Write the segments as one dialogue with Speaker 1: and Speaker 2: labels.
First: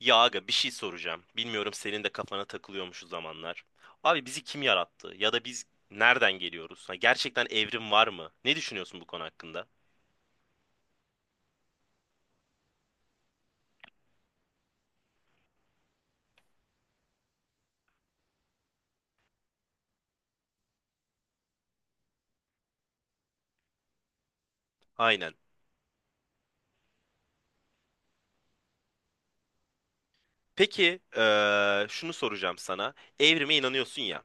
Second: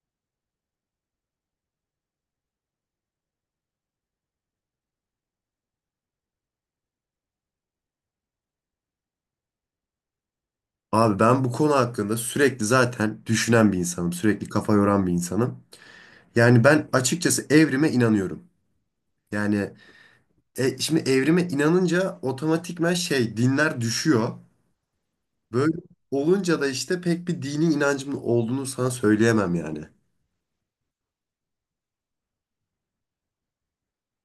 Speaker 1: Ya aga bir şey soracağım. Bilmiyorum senin de kafana takılıyormuş o zamanlar. Abi bizi kim yarattı? Ya da biz nereden geliyoruz? Ha, gerçekten evrim var mı? Ne düşünüyorsun bu konu hakkında?
Speaker 2: Abi ben bu konu hakkında sürekli zaten düşünen bir insanım. Sürekli kafa yoran bir insanım. Yani ben açıkçası evrime inanıyorum. Yani şimdi evrime inanınca otomatikman şey dinler düşüyor.
Speaker 1: Aynen.
Speaker 2: Böyle olunca da işte pek bir dini inancımın olduğunu sana söyleyemem yani.
Speaker 1: Peki şunu soracağım sana. Evrime inanıyorsun ya.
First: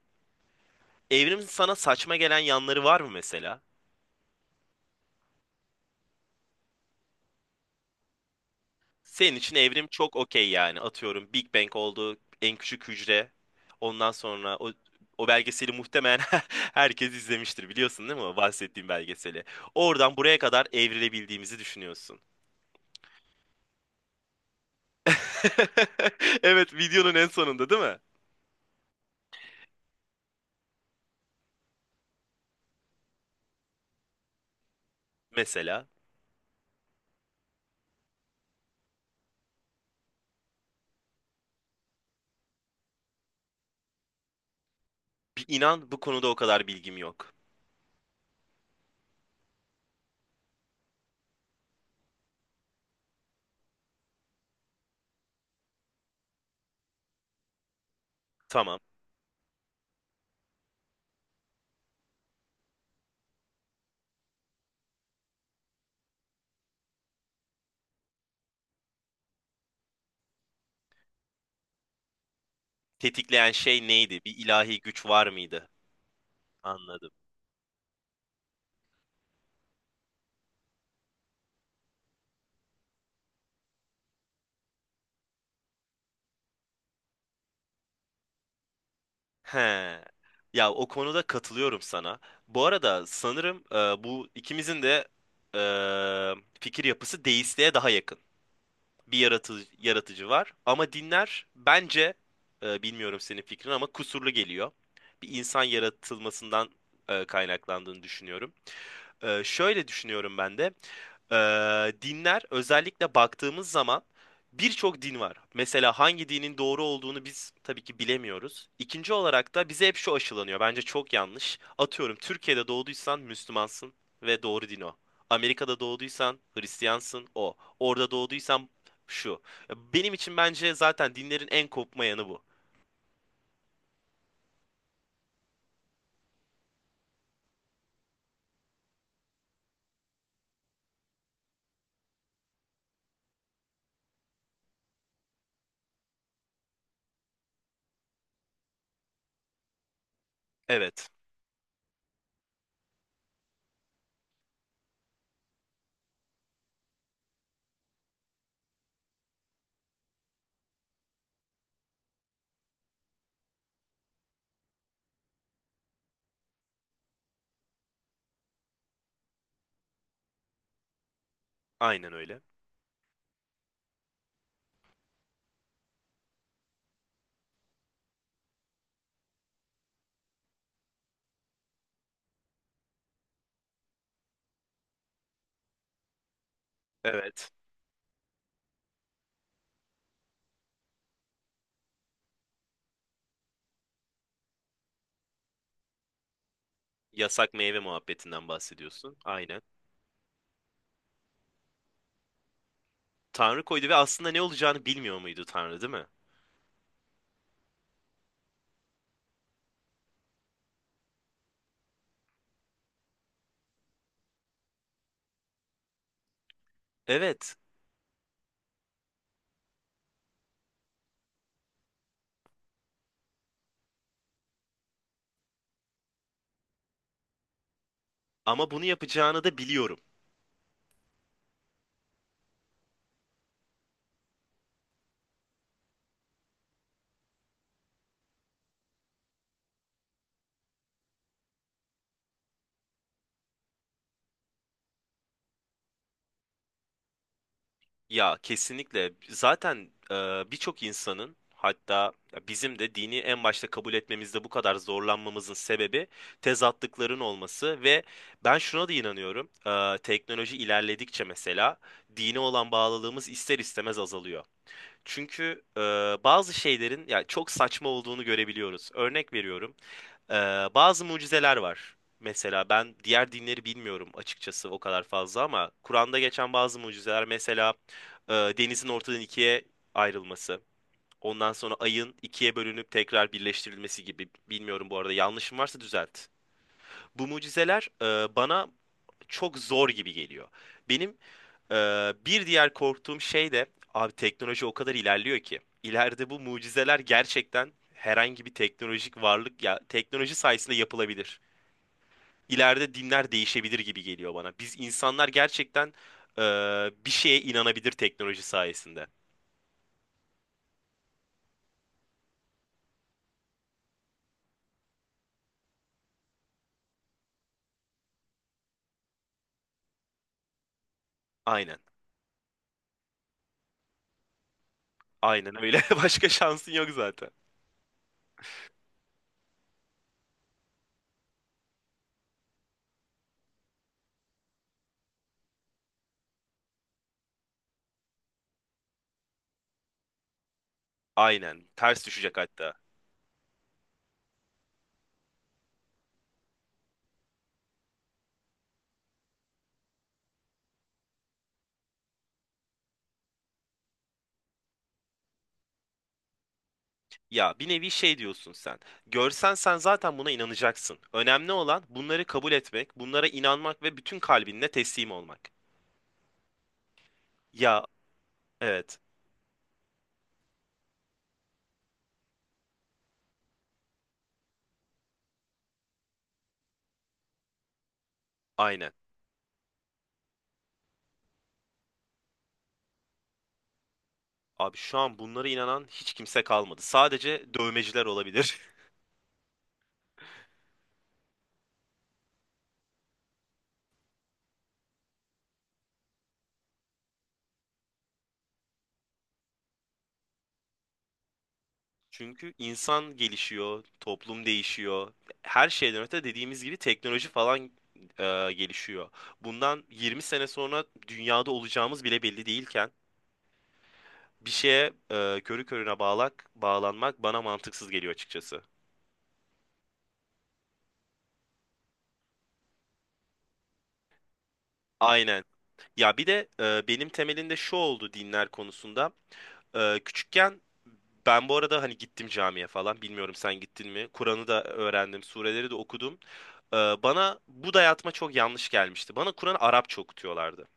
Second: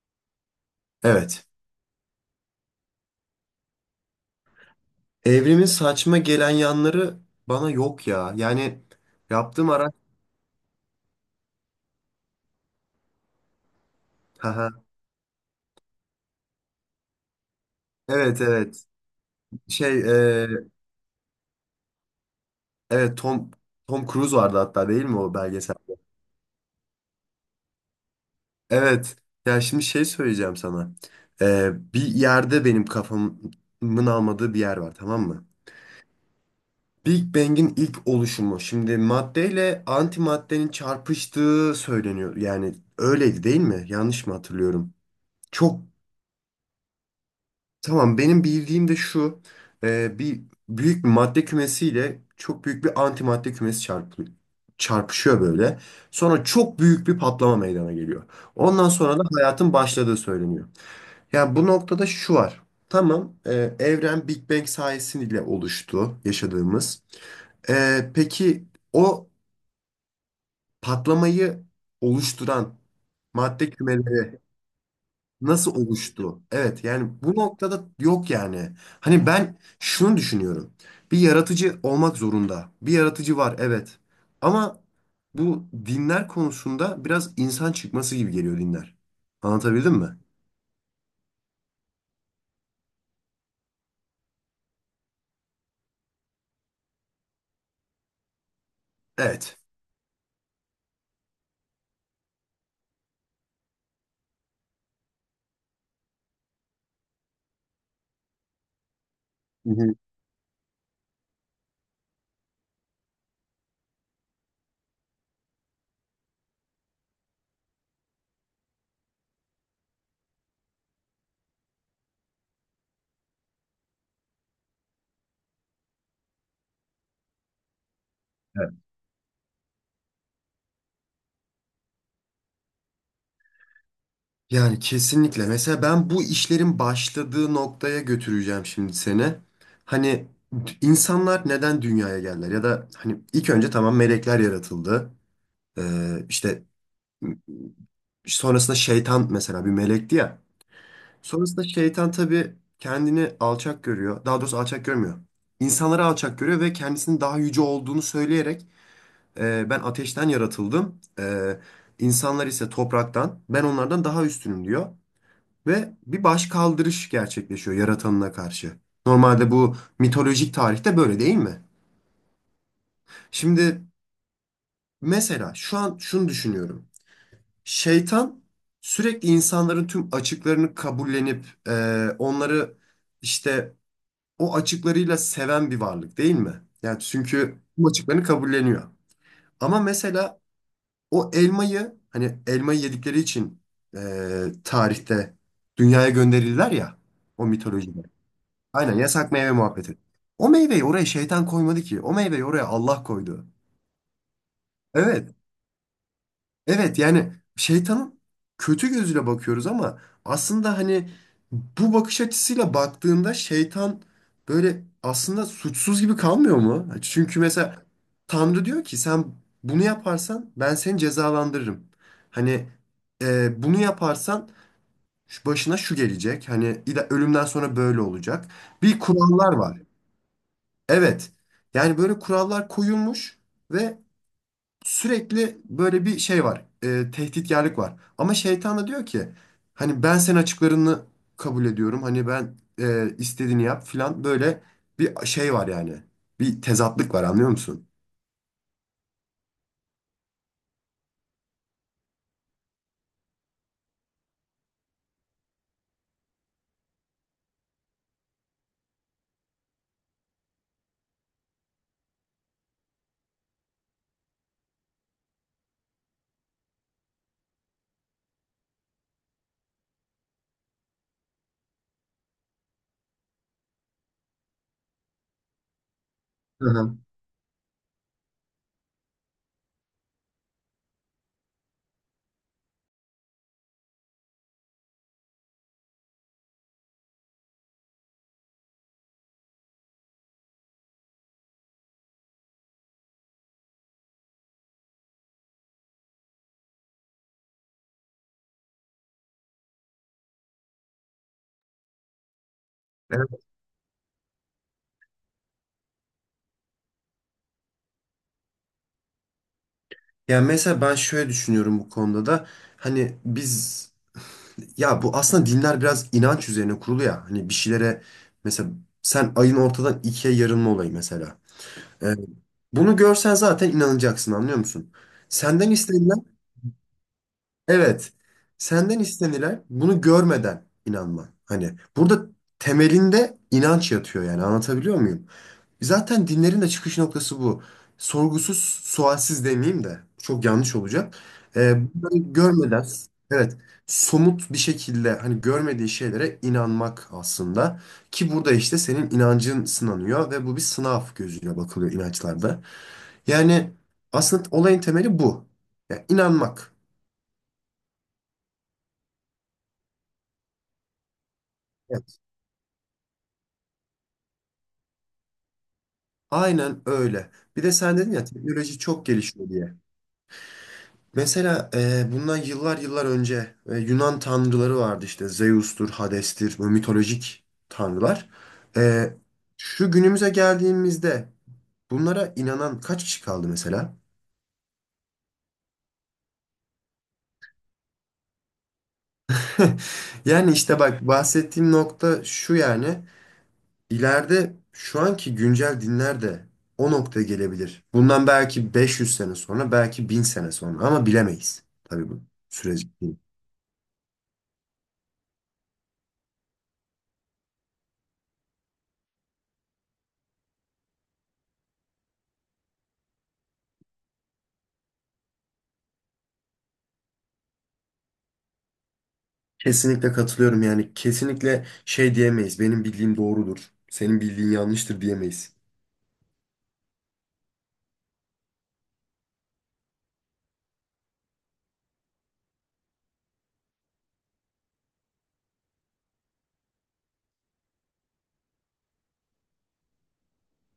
Speaker 1: Evrimin
Speaker 2: Evet.
Speaker 1: sana saçma gelen yanları var mı mesela?
Speaker 2: Evrimin saçma gelen yanları bana yok ya. Yani
Speaker 1: Senin için
Speaker 2: yaptığım
Speaker 1: evrim
Speaker 2: ara...
Speaker 1: çok okey yani. Atıyorum Big Bang oldu, en küçük hücre. Ondan sonra o
Speaker 2: Haha.
Speaker 1: o belgeseli muhtemelen herkes izlemiştir biliyorsun değil mi? o
Speaker 2: Evet, evet.
Speaker 1: Bahsettiğim belgeseli.
Speaker 2: Şey
Speaker 1: Oradan buraya
Speaker 2: e,
Speaker 1: kadar evrilebildiğimizi düşünüyorsun.
Speaker 2: evet, Tom Cruise vardı hatta değil mi o belgesel?
Speaker 1: Evet, videonun en sonunda değil mi?
Speaker 2: Evet. Ya şimdi şey söyleyeceğim sana. Bir yerde benim kafamın almadığı bir yer var, tamam mı?
Speaker 1: Mesela
Speaker 2: Big Bang'in ilk oluşumu. Şimdi maddeyle antimaddenin çarpıştığı söyleniyor. Yani öyleydi değil mi? Yanlış mı hatırlıyorum?
Speaker 1: bir
Speaker 2: Çok
Speaker 1: inan bu konuda o kadar bilgim yok.
Speaker 2: tamam, benim bildiğim de şu. Bir büyük bir madde kümesiyle çok büyük bir antimadde kümesi çarpışıyor böyle. Sonra çok büyük bir patlama meydana geliyor.
Speaker 1: Tamam.
Speaker 2: Ondan sonra da hayatın başladığı söyleniyor. Ya bu noktada şu var. Tamam, evren Big Bang sayesiyle oluştu yaşadığımız. Peki o patlamayı oluşturan
Speaker 1: Tetikleyen
Speaker 2: madde
Speaker 1: şey neydi? Bir
Speaker 2: kümeleri
Speaker 1: ilahi güç var mıydı?
Speaker 2: nasıl oluştu? Evet,
Speaker 1: Anladım.
Speaker 2: yani bu noktada yok yani. Hani ben şunu düşünüyorum. Bir yaratıcı olmak zorunda. Bir yaratıcı var, evet. Ama bu dinler konusunda biraz insan çıkması gibi geliyor dinler.
Speaker 1: He.
Speaker 2: Anlatabildim mi?
Speaker 1: Ya o konuda katılıyorum sana. Bu arada sanırım bu ikimizin de e, fikir yapısı deistliğe daha yakın. Bir
Speaker 2: Evet.
Speaker 1: yaratıcı var ama dinler bence bilmiyorum senin fikrin ama kusurlu geliyor. Bir insan yaratılmasından kaynaklandığını düşünüyorum.
Speaker 2: Hı
Speaker 1: Şöyle
Speaker 2: hı.
Speaker 1: düşünüyorum ben de. Dinler özellikle baktığımız zaman birçok din var. Mesela hangi dinin doğru olduğunu biz tabii ki bilemiyoruz. İkinci olarak da bize hep şu aşılanıyor. Bence çok yanlış. Atıyorum Türkiye'de doğduysan Müslümansın ve doğru din o. Amerika'da doğduysan Hristiyansın o. Orada doğduysan şu. Benim için bence zaten dinlerin en kopma yanı bu.
Speaker 2: Yani kesinlikle. Mesela ben bu işlerin başladığı noktaya götüreceğim şimdi seni. Hani insanlar neden dünyaya geldiler? Ya da hani ilk önce tamam melekler yaratıldı. İşte sonrasında şeytan mesela bir melekti ya.
Speaker 1: Evet,
Speaker 2: Sonrasında şeytan tabii kendini alçak görüyor. Daha doğrusu alçak görmüyor. İnsanları alçak görüyor ve kendisinin daha yüce olduğunu söyleyerek ben ateşten yaratıldım. İnsanlar ise topraktan. Ben onlardan daha üstünüm" diyor ve bir başkaldırış gerçekleşiyor yaratanına karşı. Normalde bu mitolojik tarihte böyle değil mi?
Speaker 1: aynen öyle.
Speaker 2: Şimdi mesela şu an şunu düşünüyorum. Şeytan sürekli insanların tüm açıklarını kabullenip onları işte o açıklarıyla seven bir varlık değil mi? Yani
Speaker 1: Evet.
Speaker 2: çünkü bu açıklarını kabulleniyor. Ama mesela o elmayı hani elmayı yedikleri için tarihte dünyaya gönderirler ya o
Speaker 1: Yasak meyve
Speaker 2: mitolojide.
Speaker 1: muhabbetinden
Speaker 2: Aynen
Speaker 1: bahsediyorsun.
Speaker 2: yasak meyve
Speaker 1: Aynen.
Speaker 2: muhabbeti. O meyveyi oraya şeytan koymadı ki. O meyveyi oraya Allah koydu.
Speaker 1: Tanrı koydu ve aslında ne olacağını bilmiyor
Speaker 2: Evet.
Speaker 1: muydu Tanrı, değil mi?
Speaker 2: Evet yani şeytanın kötü gözüyle bakıyoruz ama aslında hani bu bakış açısıyla baktığında şeytan böyle aslında suçsuz gibi kalmıyor mu? Çünkü
Speaker 1: Evet.
Speaker 2: mesela Tanrı diyor ki sen bunu yaparsan ben seni cezalandırırım. Hani bunu yaparsan şu başına şu gelecek. Hani ölümden sonra böyle olacak.
Speaker 1: Ama bunu
Speaker 2: Bir
Speaker 1: yapacağını
Speaker 2: kurallar
Speaker 1: da
Speaker 2: var.
Speaker 1: biliyorum.
Speaker 2: Evet. Yani böyle kurallar koyulmuş ve sürekli böyle bir şey var. Tehditkarlık var. Ama şeytan da diyor ki hani ben senin açıklarını kabul ediyorum. Hani ben istediğini yap filan böyle bir şey var yani. Bir tezatlık var anlıyor musun?
Speaker 1: Ya kesinlikle. Zaten birçok insanın hatta ya bizim de dini en başta kabul etmemizde bu kadar zorlanmamızın sebebi tezatlıkların olması ve ben şuna da inanıyorum. Teknoloji ilerledikçe mesela dine olan bağlılığımız ister istemez azalıyor. Çünkü bazı şeylerin ya çok saçma olduğunu görebiliyoruz. Örnek veriyorum. Ee, Bazı mucizeler var. Mesela ben diğer dinleri bilmiyorum açıkçası o kadar fazla ama Kur'an'da geçen
Speaker 2: Hı
Speaker 1: bazı
Speaker 2: hı.
Speaker 1: mucizeler mesela denizin ortadan ikiye ayrılması, ondan sonra ayın ikiye bölünüp tekrar birleştirilmesi gibi, bilmiyorum bu arada, yanlışım varsa düzelt. Bu mucizeler bana çok zor gibi geliyor. Benim e, bir diğer korktuğum şey de abi teknoloji o kadar ilerliyor ki ileride bu mucizeler gerçekten herhangi bir teknolojik varlık ya teknoloji sayesinde yapılabilir, ileride dinler
Speaker 2: Evet.
Speaker 1: değişebilir gibi geliyor bana. Biz insanlar gerçekten e, bir şeye inanabilir teknoloji sayesinde.
Speaker 2: Yani mesela ben şöyle düşünüyorum bu konuda da hani biz ya bu aslında dinler biraz inanç üzerine kurulu ya hani bir şeylere mesela sen ayın ortadan ikiye yarılma olayı mesela.
Speaker 1: Aynen.
Speaker 2: Ee, bunu görsen zaten inanacaksın anlıyor musun?
Speaker 1: Aynen
Speaker 2: Senden
Speaker 1: öyle.
Speaker 2: istenilen
Speaker 1: Başka şansın yok zaten.
Speaker 2: evet senden istenilen bunu görmeden inanman. Hani burada temelinde inanç yatıyor yani anlatabiliyor muyum? Zaten dinlerin de çıkış noktası bu. Sorgusuz sualsiz demeyeyim de çok yanlış olacak.
Speaker 1: Aynen. Ters
Speaker 2: Bunları
Speaker 1: düşecek hatta.
Speaker 2: görmeden evet somut bir şekilde hani görmediği şeylere inanmak aslında. Ki burada işte senin inancın sınanıyor ve bu bir sınav gözüyle bakılıyor inançlarda. Yani aslında olayın temeli bu. Yani inanmak.
Speaker 1: Ya bir nevi şey diyorsun sen. Görsen sen zaten buna inanacaksın. Önemli olan
Speaker 2: Evet.
Speaker 1: bunları kabul etmek, bunlara inanmak ve bütün kalbinle teslim olmak.
Speaker 2: Aynen öyle. Bir de
Speaker 1: Ya
Speaker 2: sen dedin ya teknoloji
Speaker 1: evet.
Speaker 2: çok gelişiyor diye. Mesela bundan yıllar yıllar önce Yunan tanrıları vardı işte Zeus'tur, Hades'tir, bu mitolojik tanrılar.
Speaker 1: Aynen.
Speaker 2: E, şu günümüze geldiğimizde bunlara inanan kaç kişi kaldı mesela?
Speaker 1: Abi şu an bunlara inanan hiç kimse kalmadı. Sadece dövmeciler olabilir.
Speaker 2: Yani işte bak bahsettiğim nokta şu yani İleride şu anki güncel dinler de o noktaya gelebilir. Bundan belki 500 sene sonra, belki 1000 sene sonra ama bilemeyiz. Tabii bu
Speaker 1: Çünkü
Speaker 2: süreci.
Speaker 1: insan gelişiyor, toplum değişiyor. Her şeyden öte dediğimiz gibi teknoloji falan gelişiyor. Bundan 20 sene sonra dünyada olacağımız bile belli değilken bir şeye körü körüne bağlanmak bana mantıksız geliyor açıkçası.
Speaker 2: Kesinlikle katılıyorum yani kesinlikle şey diyemeyiz. Benim bildiğim doğrudur. Senin bildiğin yanlıştır
Speaker 1: Aynen.
Speaker 2: diyemeyiz.
Speaker 1: Ya bir de benim temelinde şu oldu dinler konusunda. Küçükken ben bu arada hani gittim camiye falan. Bilmiyorum sen gittin mi? Kur'an'ı da öğrendim, sureleri de okudum. Ee, Bana bu dayatma çok yanlış gelmişti. Bana Kur'an Arapça okutuyorlardı.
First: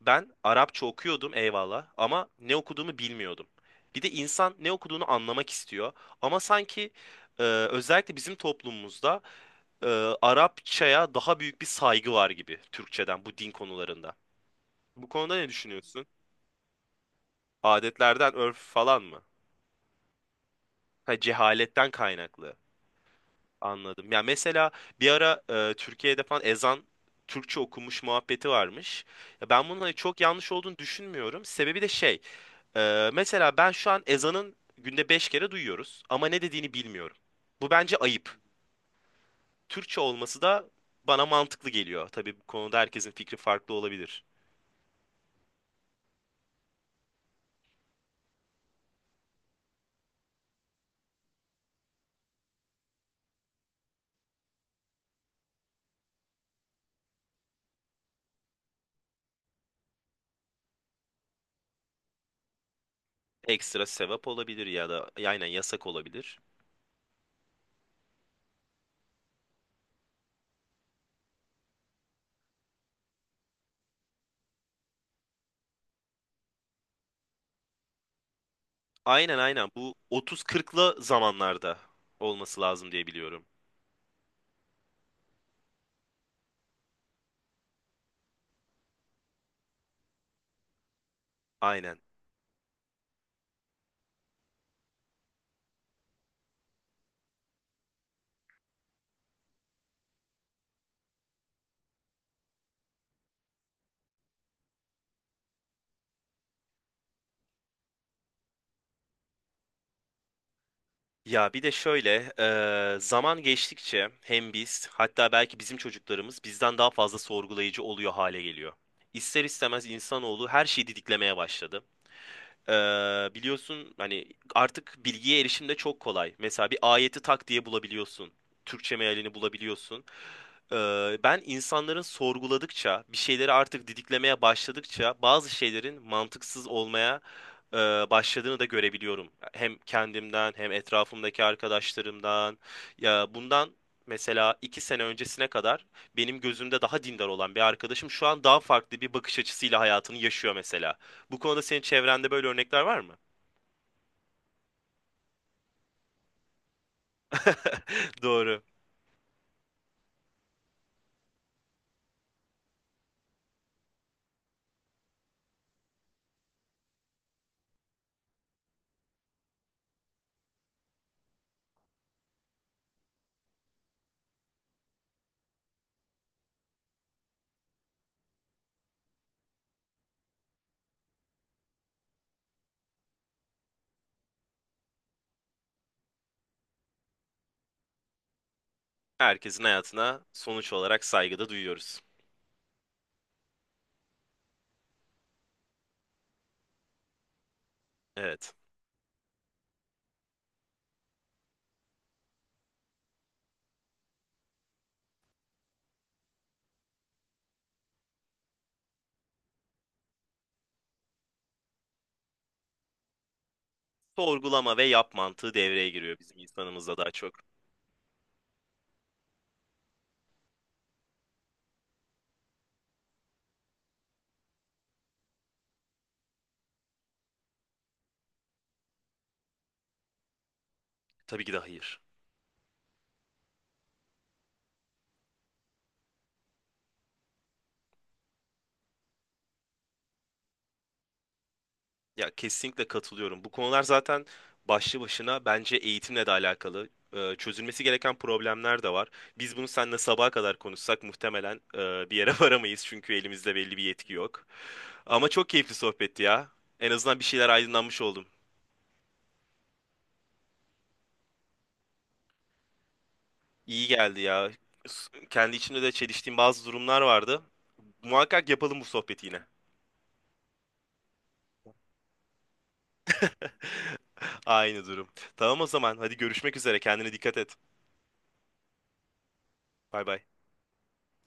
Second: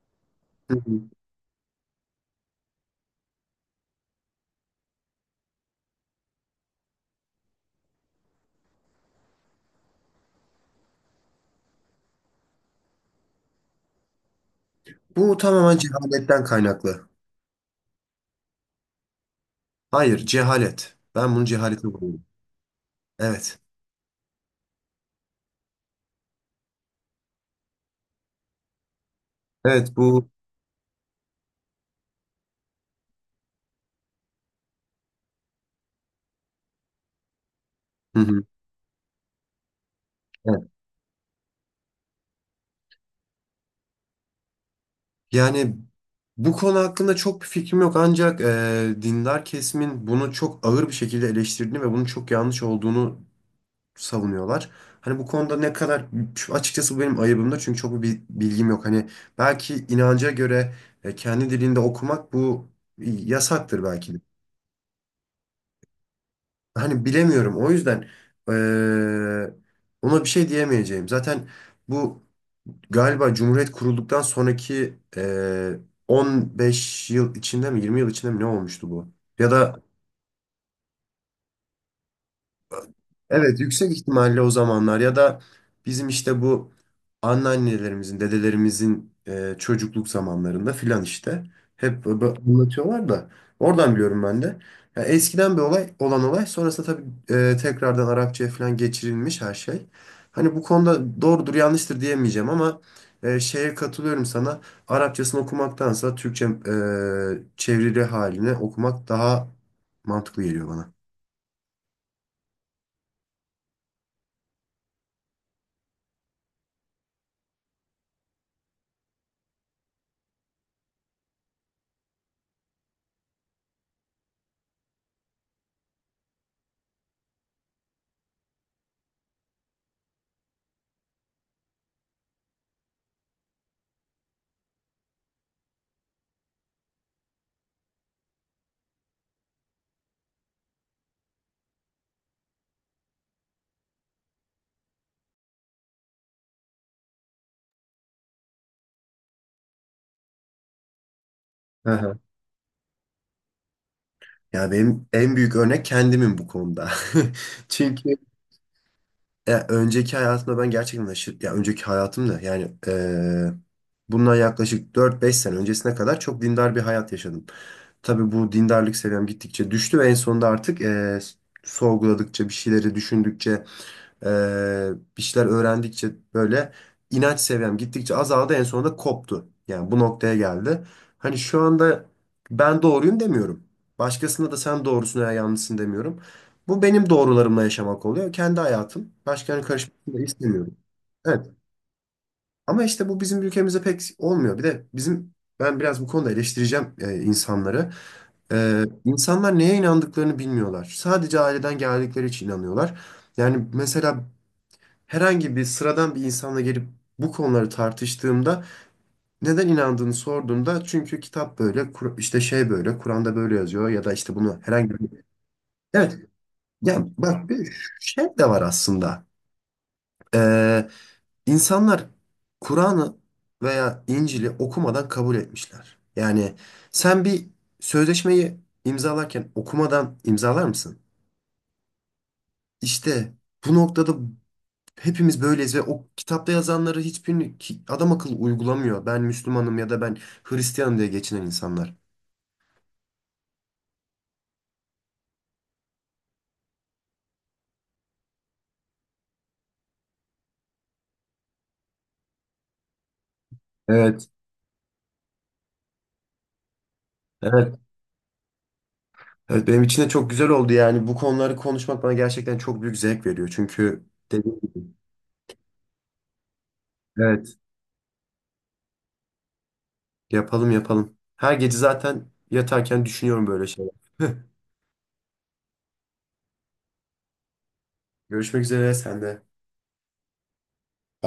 Speaker 1: Ben
Speaker 2: Hı
Speaker 1: Arapça
Speaker 2: hı.
Speaker 1: okuyordum eyvallah ama ne okuduğumu bilmiyordum. Bir de insan ne okuduğunu anlamak istiyor. Ama sanki özellikle bizim toplumumuzda e, Arapçaya daha büyük bir saygı var gibi Türkçeden bu din konularında. Bu konuda
Speaker 2: Bu
Speaker 1: ne
Speaker 2: tamamen
Speaker 1: düşünüyorsun?
Speaker 2: cehaletten kaynaklı.
Speaker 1: Adetlerden, örf falan mı?
Speaker 2: Hayır, cehalet.
Speaker 1: Ha,
Speaker 2: Ben bunu cehalete
Speaker 1: cehaletten
Speaker 2: buluyorum.
Speaker 1: kaynaklı.
Speaker 2: Evet.
Speaker 1: Anladım. Ya mesela bir ara Türkiye'de falan ezan Türkçe okumuş muhabbeti varmış. Ya ben bunun hani
Speaker 2: Evet
Speaker 1: çok
Speaker 2: bu.
Speaker 1: yanlış olduğunu düşünmüyorum. Sebebi de şey, mesela ben şu an ezanın günde 5 kere duyuyoruz ama ne dediğini bilmiyorum. Bu bence
Speaker 2: Hı
Speaker 1: ayıp.
Speaker 2: hı.
Speaker 1: Türkçe olması da bana mantıklı geliyor. Tabii bu konuda herkesin fikri farklı olabilir.
Speaker 2: Yani bu konu hakkında çok bir fikrim yok, ancak dindar kesimin bunu çok ağır bir şekilde eleştirdiğini ve bunun çok yanlış olduğunu savunuyorlar. Hani bu konuda ne kadar açıkçası bu benim ayıbımda çünkü çok bir bilgim yok. Hani belki inanca göre kendi dilinde okumak bu yasaktır
Speaker 1: Ekstra
Speaker 2: belki de.
Speaker 1: sevap olabilir ya da aynen yasak olabilir.
Speaker 2: Hani bilemiyorum. O yüzden eee, ona bir şey diyemeyeceğim. Zaten bu galiba Cumhuriyet kurulduktan sonraki 15 yıl içinde mi 20 yıl içinde mi ne olmuştu bu?
Speaker 1: Aynen,
Speaker 2: Ya
Speaker 1: aynen,
Speaker 2: da
Speaker 1: bu 30-40'lı zamanlarda olması lazım diye biliyorum.
Speaker 2: evet, yüksek ihtimalle o zamanlar ya da bizim işte bu anneannelerimizin, dedelerimizin çocukluk zamanlarında filan işte
Speaker 1: Aynen.
Speaker 2: hep anlatıyorlar da oradan biliyorum ben de. Ya eskiden bir olay olan olay sonrasında tabii tekrardan Arapçaya falan geçirilmiş her şey. Hani bu konuda doğrudur yanlıştır diyemeyeceğim ama şeye katılıyorum sana. Arapçasını okumaktansa Türkçe çevrili halini okumak daha mantıklı geliyor bana.
Speaker 1: Ya bir de şöyle, zaman geçtikçe hem biz hatta belki bizim çocuklarımız bizden daha fazla sorgulayıcı oluyor hale geliyor. İster istemez insanoğlu her şeyi didiklemeye başladı. Biliyorsun hani artık bilgiye erişim de çok kolay. Mesela bir ayeti tak diye bulabiliyorsun. Türkçe mealini bulabiliyorsun. Ben insanların sorguladıkça, bir şeyleri artık didiklemeye başladıkça bazı şeylerin mantıksız olmaya e, başladığını da görebiliyorum. Hem kendimden hem etrafımdaki arkadaşlarımdan. Ya bundan mesela 2 sene öncesine kadar benim gözümde daha dindar olan bir arkadaşım şu an daha farklı bir bakış açısıyla hayatını yaşıyor mesela. Bu konuda senin çevrende böyle örnekler var mı?
Speaker 2: Ya benim en büyük örnek kendimim bu konuda. Çünkü
Speaker 1: Doğru.
Speaker 2: ya önceki hayatımda ben gerçekten aşırı, ya önceki hayatımda yani bundan yaklaşık 4-5 sene öncesine kadar çok dindar bir hayat yaşadım. Tabii bu dindarlık seviyem gittikçe düştü ve en sonunda artık sorguladıkça, bir şeyleri düşündükçe, ee, bir şeyler öğrendikçe böyle inanç seviyem gittikçe azaldı, en sonunda koptu. Yani bu noktaya geldi. Hani şu anda ben doğruyum demiyorum. Başkasına da sen doğrusun veya yanlışsın demiyorum. Bu benim doğrularımla yaşamak oluyor. Kendi hayatım.
Speaker 1: Herkesin
Speaker 2: Başkalarının karışmasını
Speaker 1: hayatına
Speaker 2: da
Speaker 1: sonuç
Speaker 2: istemiyorum.
Speaker 1: olarak
Speaker 2: Evet.
Speaker 1: saygıda duyuyoruz.
Speaker 2: Ama işte bu bizim ülkemizde pek olmuyor. Bir de bizim ben biraz bu konuda eleştireceğim insanları.
Speaker 1: Evet.
Speaker 2: İnsanlar neye inandıklarını bilmiyorlar. Sadece aileden geldikleri için inanıyorlar. Yani mesela herhangi bir sıradan bir insanla gelip bu konuları tartıştığımda neden inandığını sorduğumda çünkü kitap böyle işte şey böyle Kur'an'da böyle yazıyor ya da işte bunu
Speaker 1: Sorgulama ve
Speaker 2: herhangi bir
Speaker 1: yap mantığı devreye giriyor
Speaker 2: evet
Speaker 1: bizim insanımızda
Speaker 2: ya
Speaker 1: daha çok.
Speaker 2: bak bir şey de var aslında. Ee, insanlar Kur'an'ı veya İncil'i okumadan kabul etmişler. Yani sen bir sözleşmeyi imzalarken okumadan imzalar mısın?
Speaker 1: Tabii ki de hayır.
Speaker 2: İşte bu noktada hepimiz böyleyiz ve o kitapta yazanları hiçbirini adam akıllı uygulamıyor. Ben Müslümanım ya da ben Hristiyanım diye geçinen insanlar.
Speaker 1: Ya kesinlikle katılıyorum. Bu konular zaten başlı başına bence eğitimle de alakalı. Çözülmesi gereken problemler de var. Biz bunu seninle sabaha kadar konuşsak muhtemelen bir yere varamayız çünkü elimizde belli bir yetki
Speaker 2: Evet,
Speaker 1: yok. Ama çok keyifli sohbetti ya. En azından bir şeyler
Speaker 2: evet.
Speaker 1: aydınlanmış oldu.
Speaker 2: Evet, benim için de çok güzel oldu yani bu konuları konuşmak bana gerçekten çok büyük zevk veriyor.
Speaker 1: İyi
Speaker 2: Çünkü
Speaker 1: geldi ya.
Speaker 2: dediğim gibi
Speaker 1: Kendi içimde de çeliştiğim bazı durumlar vardı.
Speaker 2: evet.
Speaker 1: Muhakkak yapalım bu sohbeti yine.
Speaker 2: Yapalım, yapalım. Her gece zaten yatarken düşünüyorum böyle şeyler.
Speaker 1: Aynı durum. Tamam o zaman. Hadi görüşmek üzere. Kendine dikkat et.
Speaker 2: Görüşmek üzere sen de.
Speaker 1: Bay bay.